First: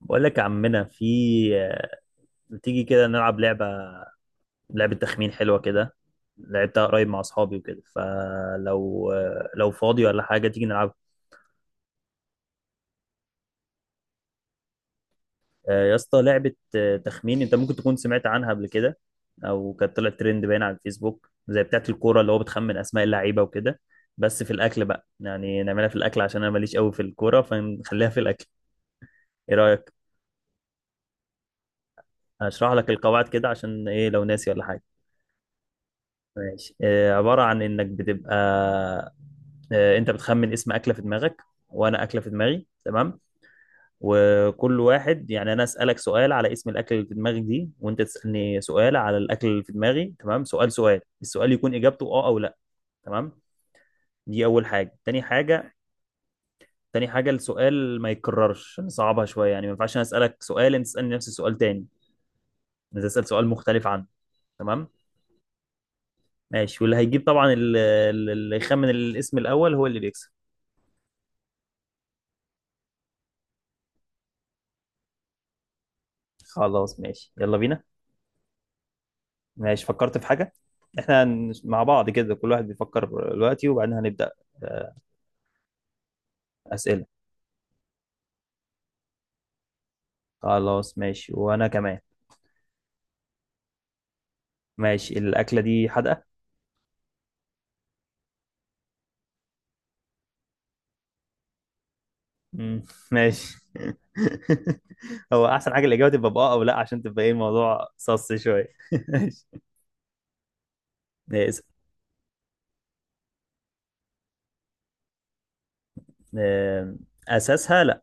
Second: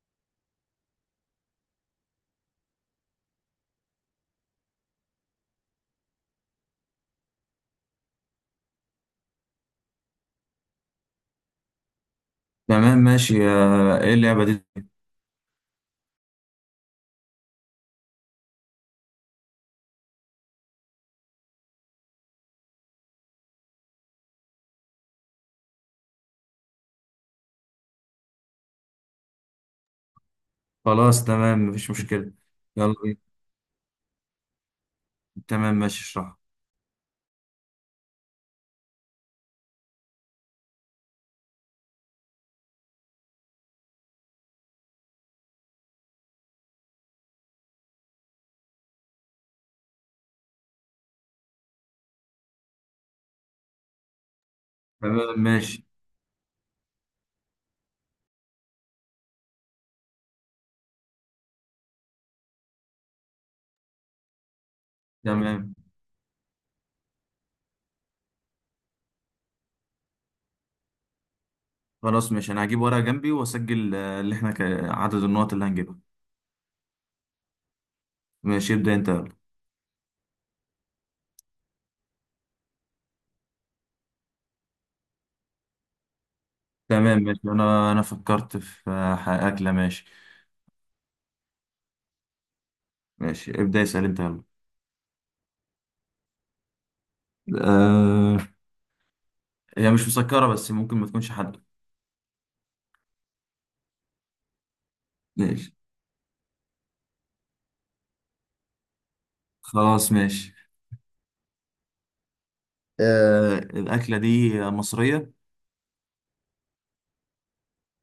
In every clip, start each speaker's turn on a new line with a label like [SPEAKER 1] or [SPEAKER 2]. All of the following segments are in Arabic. [SPEAKER 1] بقول لك يا عمنا، ما تيجي كده نلعب لعبة تخمين حلوة كده. لعبتها قريب مع أصحابي وكده، لو فاضي ولا حاجة تيجي نلعبها.
[SPEAKER 2] تمام ماشي. ايه اللعبة دي؟
[SPEAKER 1] يا اسطى، لعبة تخمين. أنت ممكن تكون سمعت عنها قبل كده، أو كانت طلعت ترند باين على الفيسبوك زي بتاعة الكورة اللي هو بتخمن أسماء اللعيبة وكده، بس في الأكل بقى، يعني نعملها في الأكل عشان أنا ماليش قوي في الكورة، فنخليها في الأكل. إيه رأيك؟
[SPEAKER 2] خلاص تمام، مفيش مشكلة.
[SPEAKER 1] هشرح لك
[SPEAKER 2] يلا بينا.
[SPEAKER 1] القواعد كده عشان إيه لو ناسي ولا حاجة.
[SPEAKER 2] تمام ماشي، اشرح.
[SPEAKER 1] ماشي. عبارة عن إنك بتبقى، أنت بتخمن اسم أكلة في دماغك وأنا أكلة في دماغي. تمام. وكل واحد، يعني أنا أسألك سؤال على اسم الأكلة اللي في دماغك دي، وأنت تسألني سؤال على الأكل اللي في دماغي. تمام. سؤال. السؤال يكون إجابته أه أو لأ. تمام، دي أول حاجة. تاني
[SPEAKER 2] تمام
[SPEAKER 1] حاجة،
[SPEAKER 2] ماشي.
[SPEAKER 1] السؤال ما يتكررش، نصعبها شوية. يعني ما ينفعش أنا أسألك سؤال أنت تسألني نفس السؤال تاني، أنت تسأل سؤال مختلف عنه. تمام.
[SPEAKER 2] تمام.
[SPEAKER 1] ماشي. واللي هيجيب طبعا، اللي يخمن الاسم الأول هو اللي بيكسب.
[SPEAKER 2] خلاص ماشي، انا هجيب ورقة جنبي واسجل اللي احنا عدد النقط اللي هنجيبها.
[SPEAKER 1] خلاص ماشي، يلا بينا.
[SPEAKER 2] ماشي، ابدأ انت، يلا.
[SPEAKER 1] ماشي، فكرت في حاجة. احنا مع بعض كده كل واحد بيفكر دلوقتي، وبعدين هنبدأ. آه، أسئلة.
[SPEAKER 2] تمام ماشي، انا فكرت في أكلة، ماشي.
[SPEAKER 1] خلاص ماشي، وأنا كمان.
[SPEAKER 2] ماشي، ابدأ اسأل انت، يلا.
[SPEAKER 1] ماشي. الأكلة دي حادقة؟
[SPEAKER 2] آه... هي مش مسكرة، بس ممكن ما تكونش حادقة.
[SPEAKER 1] مم، ماشي. هو
[SPEAKER 2] ماشي.
[SPEAKER 1] أحسن حاجة الإجابة تبقى بأه أو لأ عشان تبقى إيه الموضوع صص شوية.
[SPEAKER 2] خلاص ماشي.
[SPEAKER 1] ماشي، اسأل.
[SPEAKER 2] الأكلة دي مصرية؟
[SPEAKER 1] آم، أساسها لأ.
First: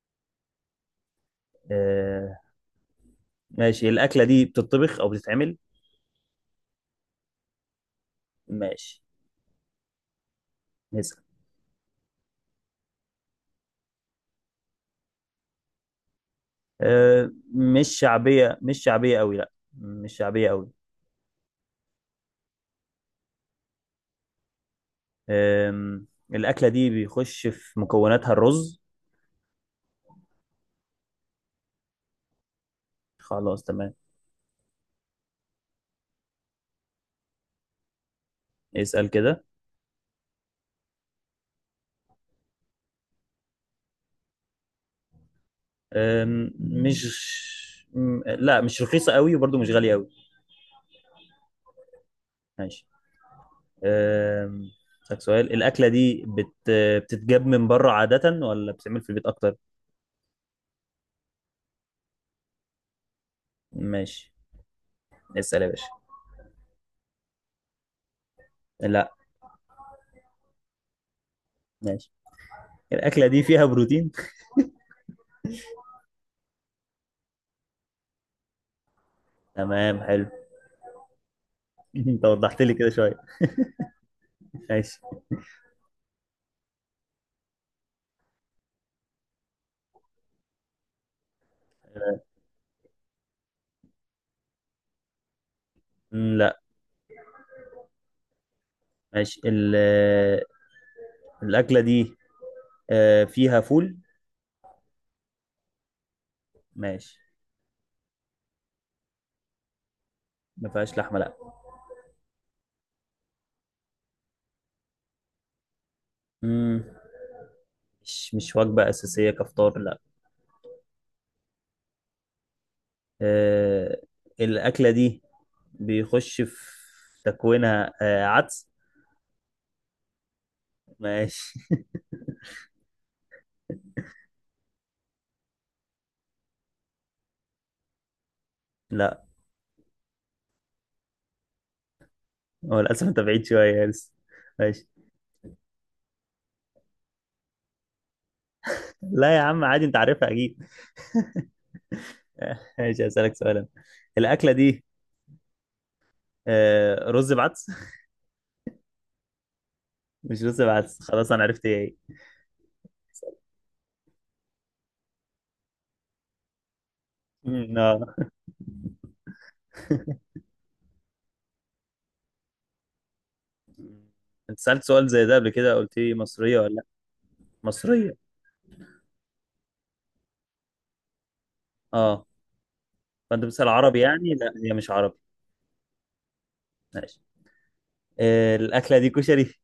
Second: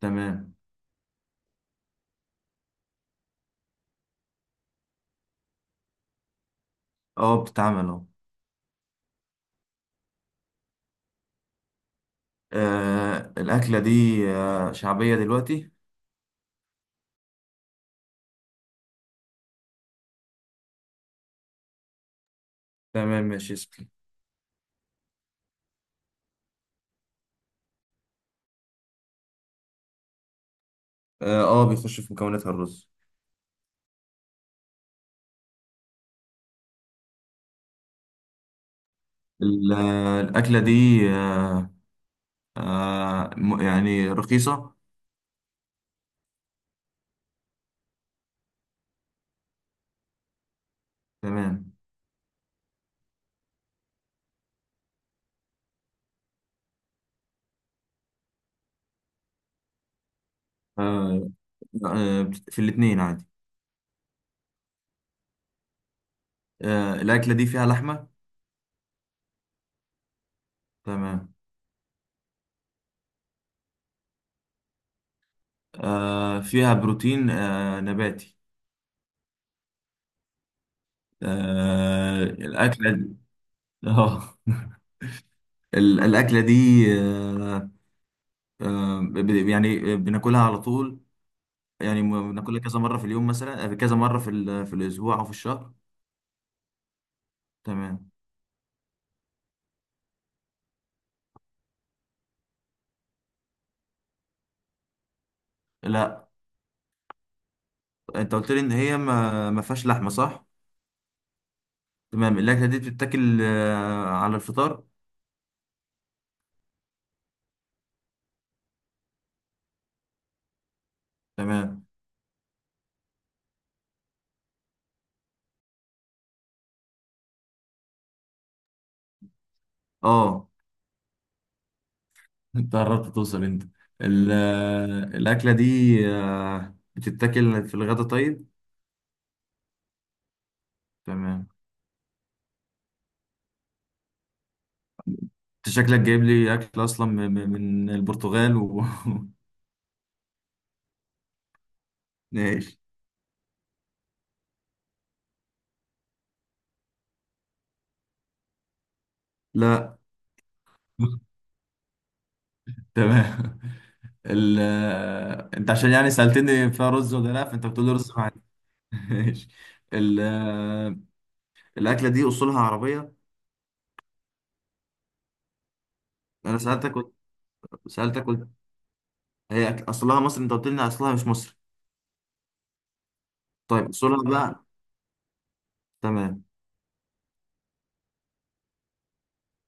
[SPEAKER 2] تمام.
[SPEAKER 1] آه، ماشي. الأكلة دي بتطبخ أو بتتعمل؟
[SPEAKER 2] اه، بتتعمل اهو.
[SPEAKER 1] ماشي، اسأل.
[SPEAKER 2] الأكلة دي شعبية دلوقتي؟
[SPEAKER 1] مش شعبية، مش شعبية أوي، لأ، مش شعبية أوي.
[SPEAKER 2] تمام ماشي، اسأل.
[SPEAKER 1] أم، الأكلة دي بيخش في مكوناتها الرز؟
[SPEAKER 2] اه، بيخش في مكوناتها الرز.
[SPEAKER 1] خلاص تمام. اسأل كده.
[SPEAKER 2] الأكلة دي آه يعني رخيصة؟
[SPEAKER 1] أم، مش م- لا، مش رخيصة قوي وبرضو مش غالية قوي.
[SPEAKER 2] تمام.
[SPEAKER 1] ماشي. أم، أسألك سؤال. الأكلة دي بتتجاب من بره عادة، ولا بتتعمل في البيت أكتر؟
[SPEAKER 2] آه آه في الاتنين عادي.
[SPEAKER 1] ماشي، اسأل يا باشا.
[SPEAKER 2] الأكلة دي فيها لحمة؟
[SPEAKER 1] لا.
[SPEAKER 2] تمام.
[SPEAKER 1] ماشي. الأكلة دي فيها بروتين؟
[SPEAKER 2] فيها بروتين نباتي.
[SPEAKER 1] تمام، حلو. انت وضحت لي كده
[SPEAKER 2] الأكلة
[SPEAKER 1] شوية.
[SPEAKER 2] دي... اه.
[SPEAKER 1] ماشي.
[SPEAKER 2] الأكلة دي آه يعني بناكلها على طول، يعني بناكلها كذا مرة في اليوم مثلا، كذا مرة في في الأسبوع أو في الشهر؟
[SPEAKER 1] لا.
[SPEAKER 2] تمام.
[SPEAKER 1] ماشي. ال... الأكلة دي فيها فول؟
[SPEAKER 2] لا.
[SPEAKER 1] ماشي.
[SPEAKER 2] أنت قلت لي إن هي ما فيهاش لحمة، صح؟
[SPEAKER 1] ما فيهاش لحمة لا.
[SPEAKER 2] تمام. الأكلة دي بتتاكل على الفطار؟
[SPEAKER 1] مم. مش وجبة أساسية كفطار لا.
[SPEAKER 2] تمام.
[SPEAKER 1] آه، الأكلة دي بيخش في تكوينها عدس؟
[SPEAKER 2] أه.
[SPEAKER 1] ماشي.
[SPEAKER 2] أنت قربت توصل، أنت. الأكلة دي، بتتاكل في الغدا طيب؟
[SPEAKER 1] لا،
[SPEAKER 2] تمام.
[SPEAKER 1] هو للأسف أنت بعيد شوية يا لسه. ماشي.
[SPEAKER 2] أنت شكلك جايب لي أكل أصلا من البرتغال و
[SPEAKER 1] لا يا عم عادي، أنت عارفها أكيد.
[SPEAKER 2] ماشي.
[SPEAKER 1] ماشي، هسألك سؤالا. الأكلة دي رز بعدس؟
[SPEAKER 2] لا.
[SPEAKER 1] مش رز بعدس، خلاص، أنا عرفت إيه هي.
[SPEAKER 2] تمام. ال... انت عشان يعني سألتني فيها رز ولا لا، فانت
[SPEAKER 1] مم،
[SPEAKER 2] بتقول لي
[SPEAKER 1] آه.
[SPEAKER 2] رز مع... ماشي. ال... الاكله دي اصولها عربيه؟
[SPEAKER 1] أنت سألت سؤال زي ده قبل كده، قلت لي
[SPEAKER 2] انا
[SPEAKER 1] مصرية ولا لا،
[SPEAKER 2] سألتك،
[SPEAKER 1] مصرية.
[SPEAKER 2] سألتك قلت هي اصلها مصري، انت قلت لي إن اصلها مش مصري.
[SPEAKER 1] أه، فأنت بتسأل
[SPEAKER 2] طيب
[SPEAKER 1] عربي
[SPEAKER 2] اصولها
[SPEAKER 1] يعني، لا
[SPEAKER 2] بقى.
[SPEAKER 1] هي مش عربي.
[SPEAKER 2] تمام.
[SPEAKER 1] ماشي. الأكلة دي كشري؟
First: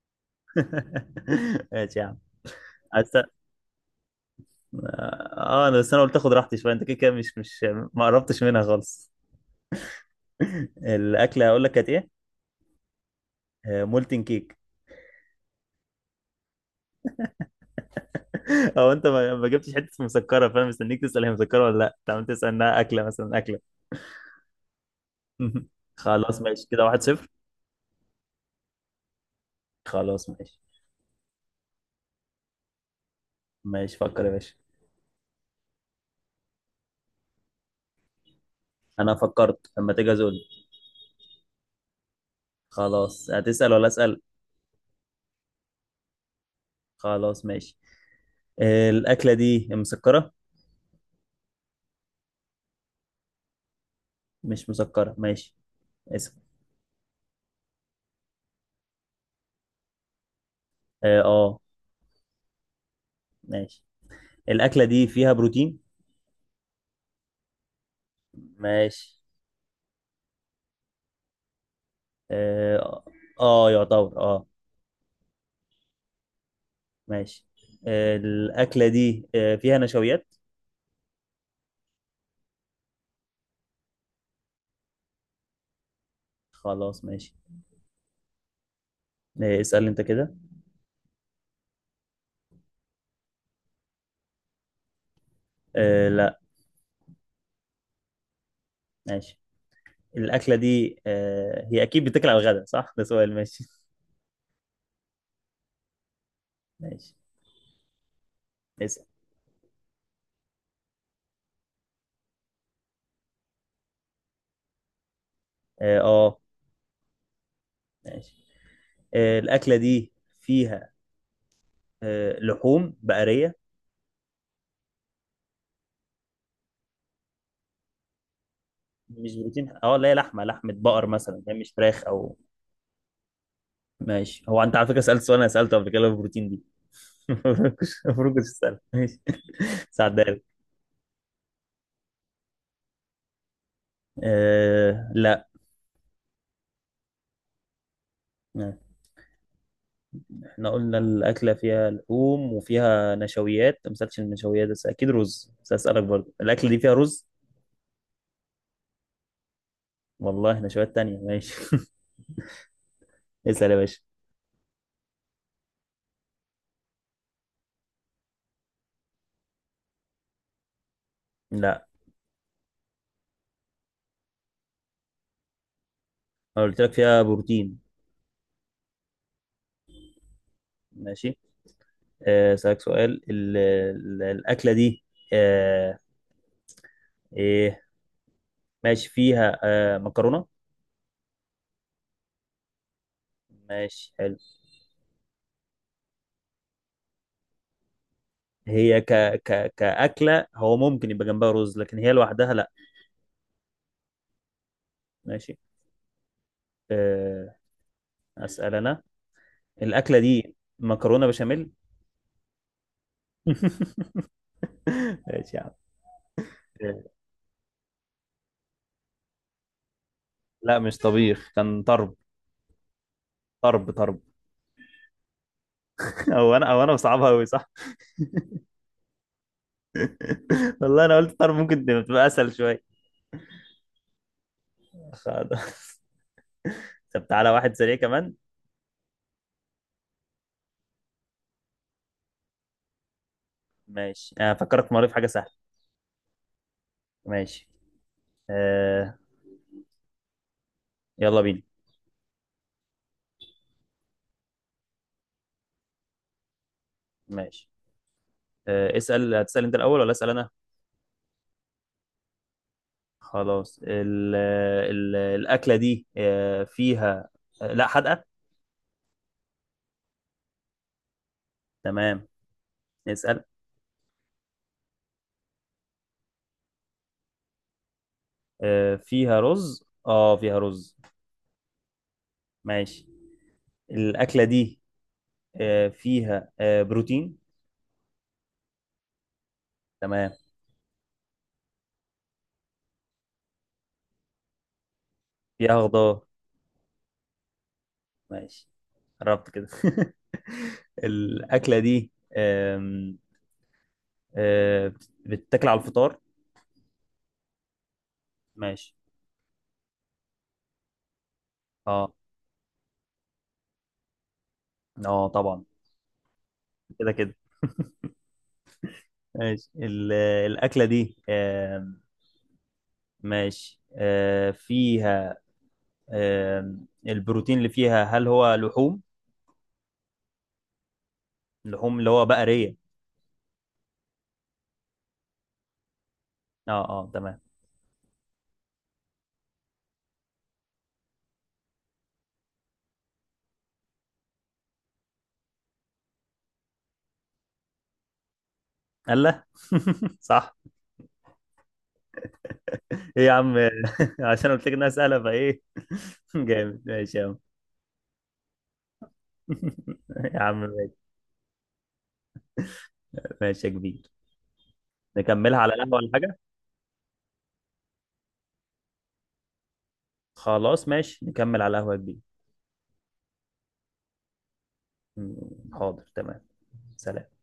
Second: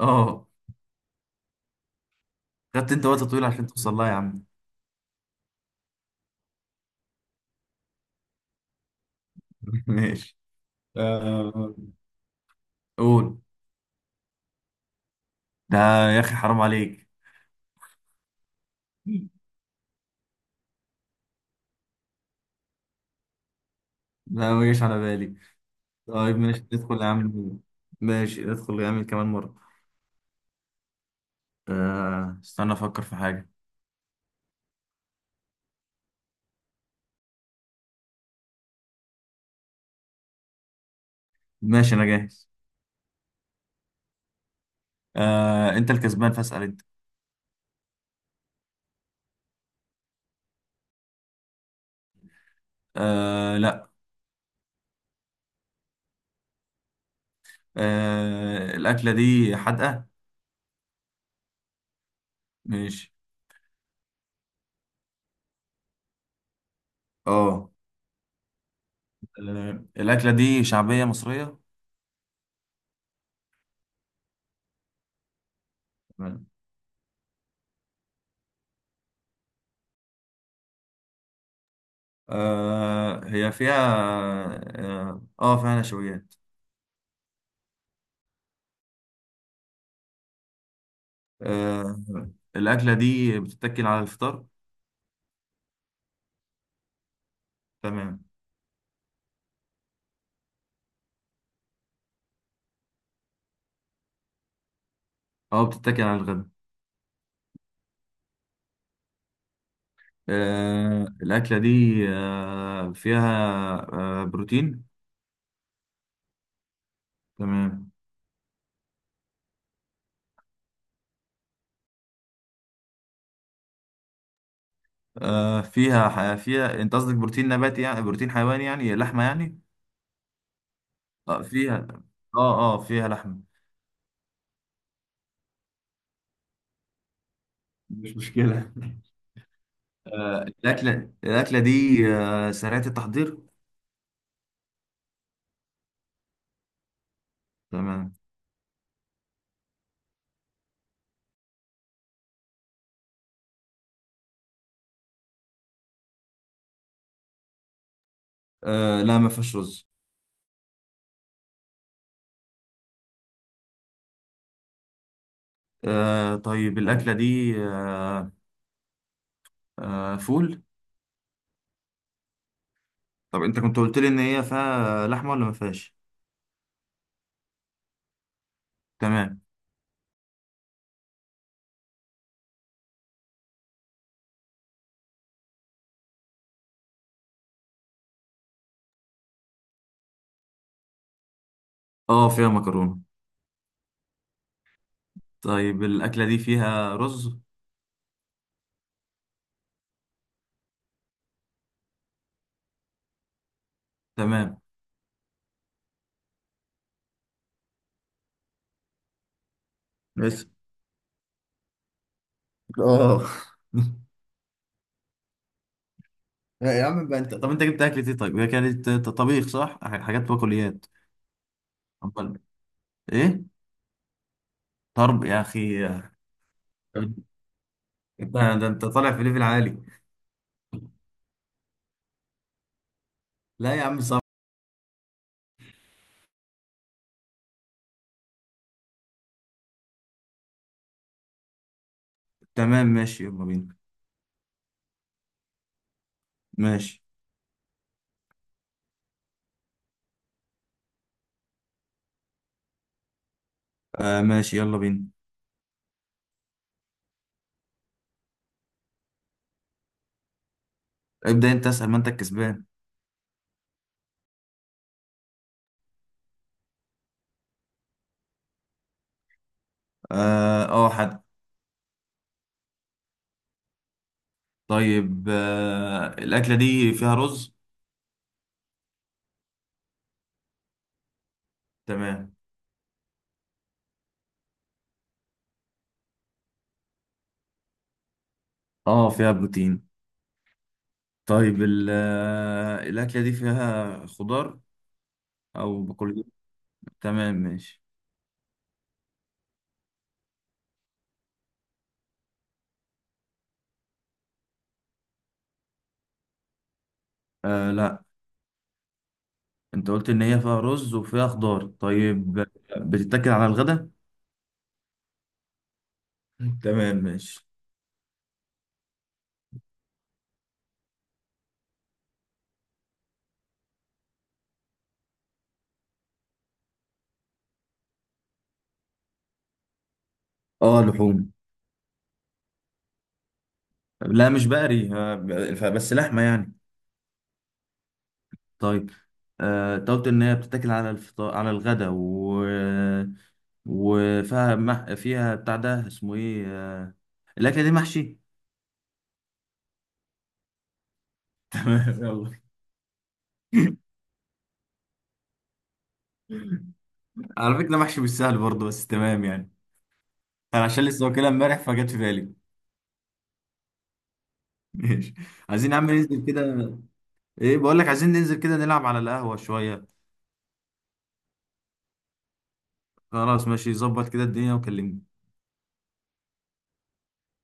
[SPEAKER 2] اه.
[SPEAKER 1] ماشي يا عم.
[SPEAKER 2] خدت انت
[SPEAKER 1] أست...
[SPEAKER 2] وقت طويل عشان توصل لها يا عم.
[SPEAKER 1] اه، انا بس، انا قلت اخد راحتي شويه، انت كده كده مش ما قربتش منها خالص.
[SPEAKER 2] ماشي.
[SPEAKER 1] الاكله هقول لك
[SPEAKER 2] آه،
[SPEAKER 1] كانت ايه.
[SPEAKER 2] قول.
[SPEAKER 1] مولتن كيك.
[SPEAKER 2] ده يا اخي حرام عليك.
[SPEAKER 1] او انت ما جبتش حته مسكره، فانا مستنيك تسال هي مسكره ولا لا، طب انت عم تسال انها اكله مثلا اكله.
[SPEAKER 2] لا، ما جاش على بالي. طيب
[SPEAKER 1] خلاص
[SPEAKER 2] ماشي،
[SPEAKER 1] ماشي، كده
[SPEAKER 2] ندخل
[SPEAKER 1] واحد
[SPEAKER 2] يا
[SPEAKER 1] صفر
[SPEAKER 2] عم. ماشي، ندخل يا عم كمان مرة.
[SPEAKER 1] خلاص ماشي.
[SPEAKER 2] استنى افكر في حاجة.
[SPEAKER 1] ماشي، فكر يا باشا. انا فكرت، لما تيجي ازول.
[SPEAKER 2] ماشي، انا جاهز.
[SPEAKER 1] خلاص، هتسال ولا اسال؟
[SPEAKER 2] انت الكسبان فاسأل انت.
[SPEAKER 1] خلاص ماشي. الاكله دي مسكره؟
[SPEAKER 2] لا.
[SPEAKER 1] مش مسكره، ماشي. اسال.
[SPEAKER 2] الاكلة دي حادقة؟
[SPEAKER 1] اه،
[SPEAKER 2] ماشي.
[SPEAKER 1] ماشي. الأكلة دي فيها بروتين؟
[SPEAKER 2] اه.
[SPEAKER 1] ماشي.
[SPEAKER 2] الاكلة دي شعبية مصرية؟
[SPEAKER 1] اه، يعتبر اه.
[SPEAKER 2] تمام.
[SPEAKER 1] ماشي. الأكلة دي فيها نشويات؟
[SPEAKER 2] هي فيها، اه، فيها نشويات.
[SPEAKER 1] خلاص ماشي. اسأل انت كده.
[SPEAKER 2] آه، الاكلة دي بتتاكل على الفطار؟
[SPEAKER 1] لا.
[SPEAKER 2] تمام.
[SPEAKER 1] ماشي. الأكلة دي هي أكيد بتاكل على الغداء، صح؟ ده سؤال، ماشي.
[SPEAKER 2] اه، بتتاكل على الغداء.
[SPEAKER 1] ماشي، اسأل.
[SPEAKER 2] الاكلة دي، فيها بروتين؟
[SPEAKER 1] اه،
[SPEAKER 2] تمام.
[SPEAKER 1] ماشي. الأكلة دي فيها لحوم بقرية؟
[SPEAKER 2] فيها انت قصدك بروتين نباتي يعني بروتين حيواني، يعني لحمه
[SPEAKER 1] مش
[SPEAKER 2] يعني؟
[SPEAKER 1] بروتين اه، لا، هي لحمة، لحمة بقر مثلا، هي مش
[SPEAKER 2] فيها.
[SPEAKER 1] فراخ أو.
[SPEAKER 2] اه فيها لحمه.
[SPEAKER 1] ماشي. هو انت على فكره سالت سؤال انا سالته قبل كده، اللي هو البروتين دي.
[SPEAKER 2] مش
[SPEAKER 1] المفروض كنت
[SPEAKER 2] مشكله.
[SPEAKER 1] تسال، ماشي. ساعدها لك.
[SPEAKER 2] الاكله دي سريعه التحضير؟
[SPEAKER 1] لا.
[SPEAKER 2] تمام.
[SPEAKER 1] احنا قلنا الاكله فيها لحوم وفيها نشويات، ما سالتش النشويات، بس اكيد رز، بس اسالك برضه الاكله دي فيها رز؟
[SPEAKER 2] لا، ما فيهاش رز.
[SPEAKER 1] والله نشويات تانية، ماشي. اسال يا باشا.
[SPEAKER 2] طيب، الاكله دي فول؟
[SPEAKER 1] لا،
[SPEAKER 2] طب انت كنت قلت لي ان هي فيها لحمه ولا ما فيهاش؟
[SPEAKER 1] انا قلت لك فيها بروتين.
[SPEAKER 2] تمام.
[SPEAKER 1] ماشي. اسالك سؤال. الاكله دي، أه ايه، ماشي، فيها مكرونه؟
[SPEAKER 2] اه فيها مكرونه.
[SPEAKER 1] ماشي، حلو.
[SPEAKER 2] طيب الاكله دي فيها رز؟
[SPEAKER 1] هي كأكلة هو ممكن يبقى جنبها رز، لكن هي لوحدها لا.
[SPEAKER 2] تمام.
[SPEAKER 1] ماشي. أه... أسأل أنا. الأكلة
[SPEAKER 2] بس
[SPEAKER 1] دي مكرونة بشاميل؟
[SPEAKER 2] اه.
[SPEAKER 1] ماشي يا عم.
[SPEAKER 2] لا يا
[SPEAKER 1] إيه.
[SPEAKER 2] عم بقى، انت طب انت جبت اكلة ايه طيب؟ هي كانت طبيخ صح؟ حاجات
[SPEAKER 1] لا،
[SPEAKER 2] بقوليات؟
[SPEAKER 1] مش طبيخ، كان طرب.
[SPEAKER 2] امال ايه؟
[SPEAKER 1] طرب طرب.
[SPEAKER 2] طرب يا اخي.
[SPEAKER 1] أو أنا بصعبها أوي، صح؟
[SPEAKER 2] انت ده انت طالع في ليفل عالي.
[SPEAKER 1] والله أنا قلت طرب ممكن تبقى أسهل شوية.
[SPEAKER 2] لا يا عم، صعب.
[SPEAKER 1] خلاص. طب تعالى واحد سريع كمان.
[SPEAKER 2] تمام ماشي، يلا بينا.
[SPEAKER 1] ماشي، أنا فكرت مرة في حاجة سهلة.
[SPEAKER 2] ماشي.
[SPEAKER 1] ماشي. أه... يلا بينا.
[SPEAKER 2] ماشي يلا بينا.
[SPEAKER 1] ماشي. اسأل، هتسأل أنت الأول ولا أسأل أنا؟
[SPEAKER 2] ابدأ انت اسأل ما انت الكسبان.
[SPEAKER 1] خلاص، ال ال الأكلة دي فيها لا حدقة؟
[SPEAKER 2] اه حد.
[SPEAKER 1] تمام، نسأل.
[SPEAKER 2] طيب، الأكلة دي فيها رز؟
[SPEAKER 1] فيها رز، اه، فيها رز.
[SPEAKER 2] تمام.
[SPEAKER 1] ماشي. الأكلة دي فيها بروتين؟
[SPEAKER 2] اه فيها بروتين.
[SPEAKER 1] تمام.
[SPEAKER 2] طيب، الأكلة دي فيها خضار؟
[SPEAKER 1] فيها
[SPEAKER 2] أو
[SPEAKER 1] خضار.
[SPEAKER 2] بقول... تمام ماشي.
[SPEAKER 1] ماشي. قربت كده. الأكلة دي، آم، بتتاكل على الفطار؟
[SPEAKER 2] لا.
[SPEAKER 1] ماشي.
[SPEAKER 2] انت قلت ان هي فيها رز وفيها خضار
[SPEAKER 1] اه
[SPEAKER 2] طيب؟ بتتاكل على الغدا؟
[SPEAKER 1] اه، طبعا.
[SPEAKER 2] تمام
[SPEAKER 1] كده كده.
[SPEAKER 2] ماشي.
[SPEAKER 1] ماشي. الأكلة دي، ماشي فيها البروتين اللي فيها هل هو لحوم؟
[SPEAKER 2] اه، لحوم.
[SPEAKER 1] لحوم اللي هو بقرية؟
[SPEAKER 2] لا، مش بقري، بس لحمه يعني.
[SPEAKER 1] اه اه، تمام.
[SPEAKER 2] طيب. انت قلت ان هي بتتاكل على الفطار على الغدا، و وفيها فيها بتاع ده اسمه ايه، الاكله دي محشي؟
[SPEAKER 1] الله. صح.
[SPEAKER 2] تمام، يلا.
[SPEAKER 1] ايه يا عم. عشان قلت لك انها سهلة، فايه؟ جامد، ماشي يا عم.
[SPEAKER 2] على فكره، محشي مش سهل برضه، بس تمام يعني.
[SPEAKER 1] يا عم
[SPEAKER 2] انا عشان لسه
[SPEAKER 1] ماشي.
[SPEAKER 2] واكلها امبارح، فجت في بالي.
[SPEAKER 1] ماشي يا كبير.
[SPEAKER 2] ماشي.
[SPEAKER 1] نكملها
[SPEAKER 2] عايزين
[SPEAKER 1] على
[SPEAKER 2] يا عم
[SPEAKER 1] القهوة ولا
[SPEAKER 2] ننزل
[SPEAKER 1] حاجة؟
[SPEAKER 2] كده. ايه بقول لك، عايزين ننزل كده نلعب على القهوه شويه.
[SPEAKER 1] خلاص ماشي، نكمل على القهوة يا كبير.
[SPEAKER 2] خلاص ماشي، ظبط كده الدنيا وكلمني.
[SPEAKER 1] حاضر تمام. سلام.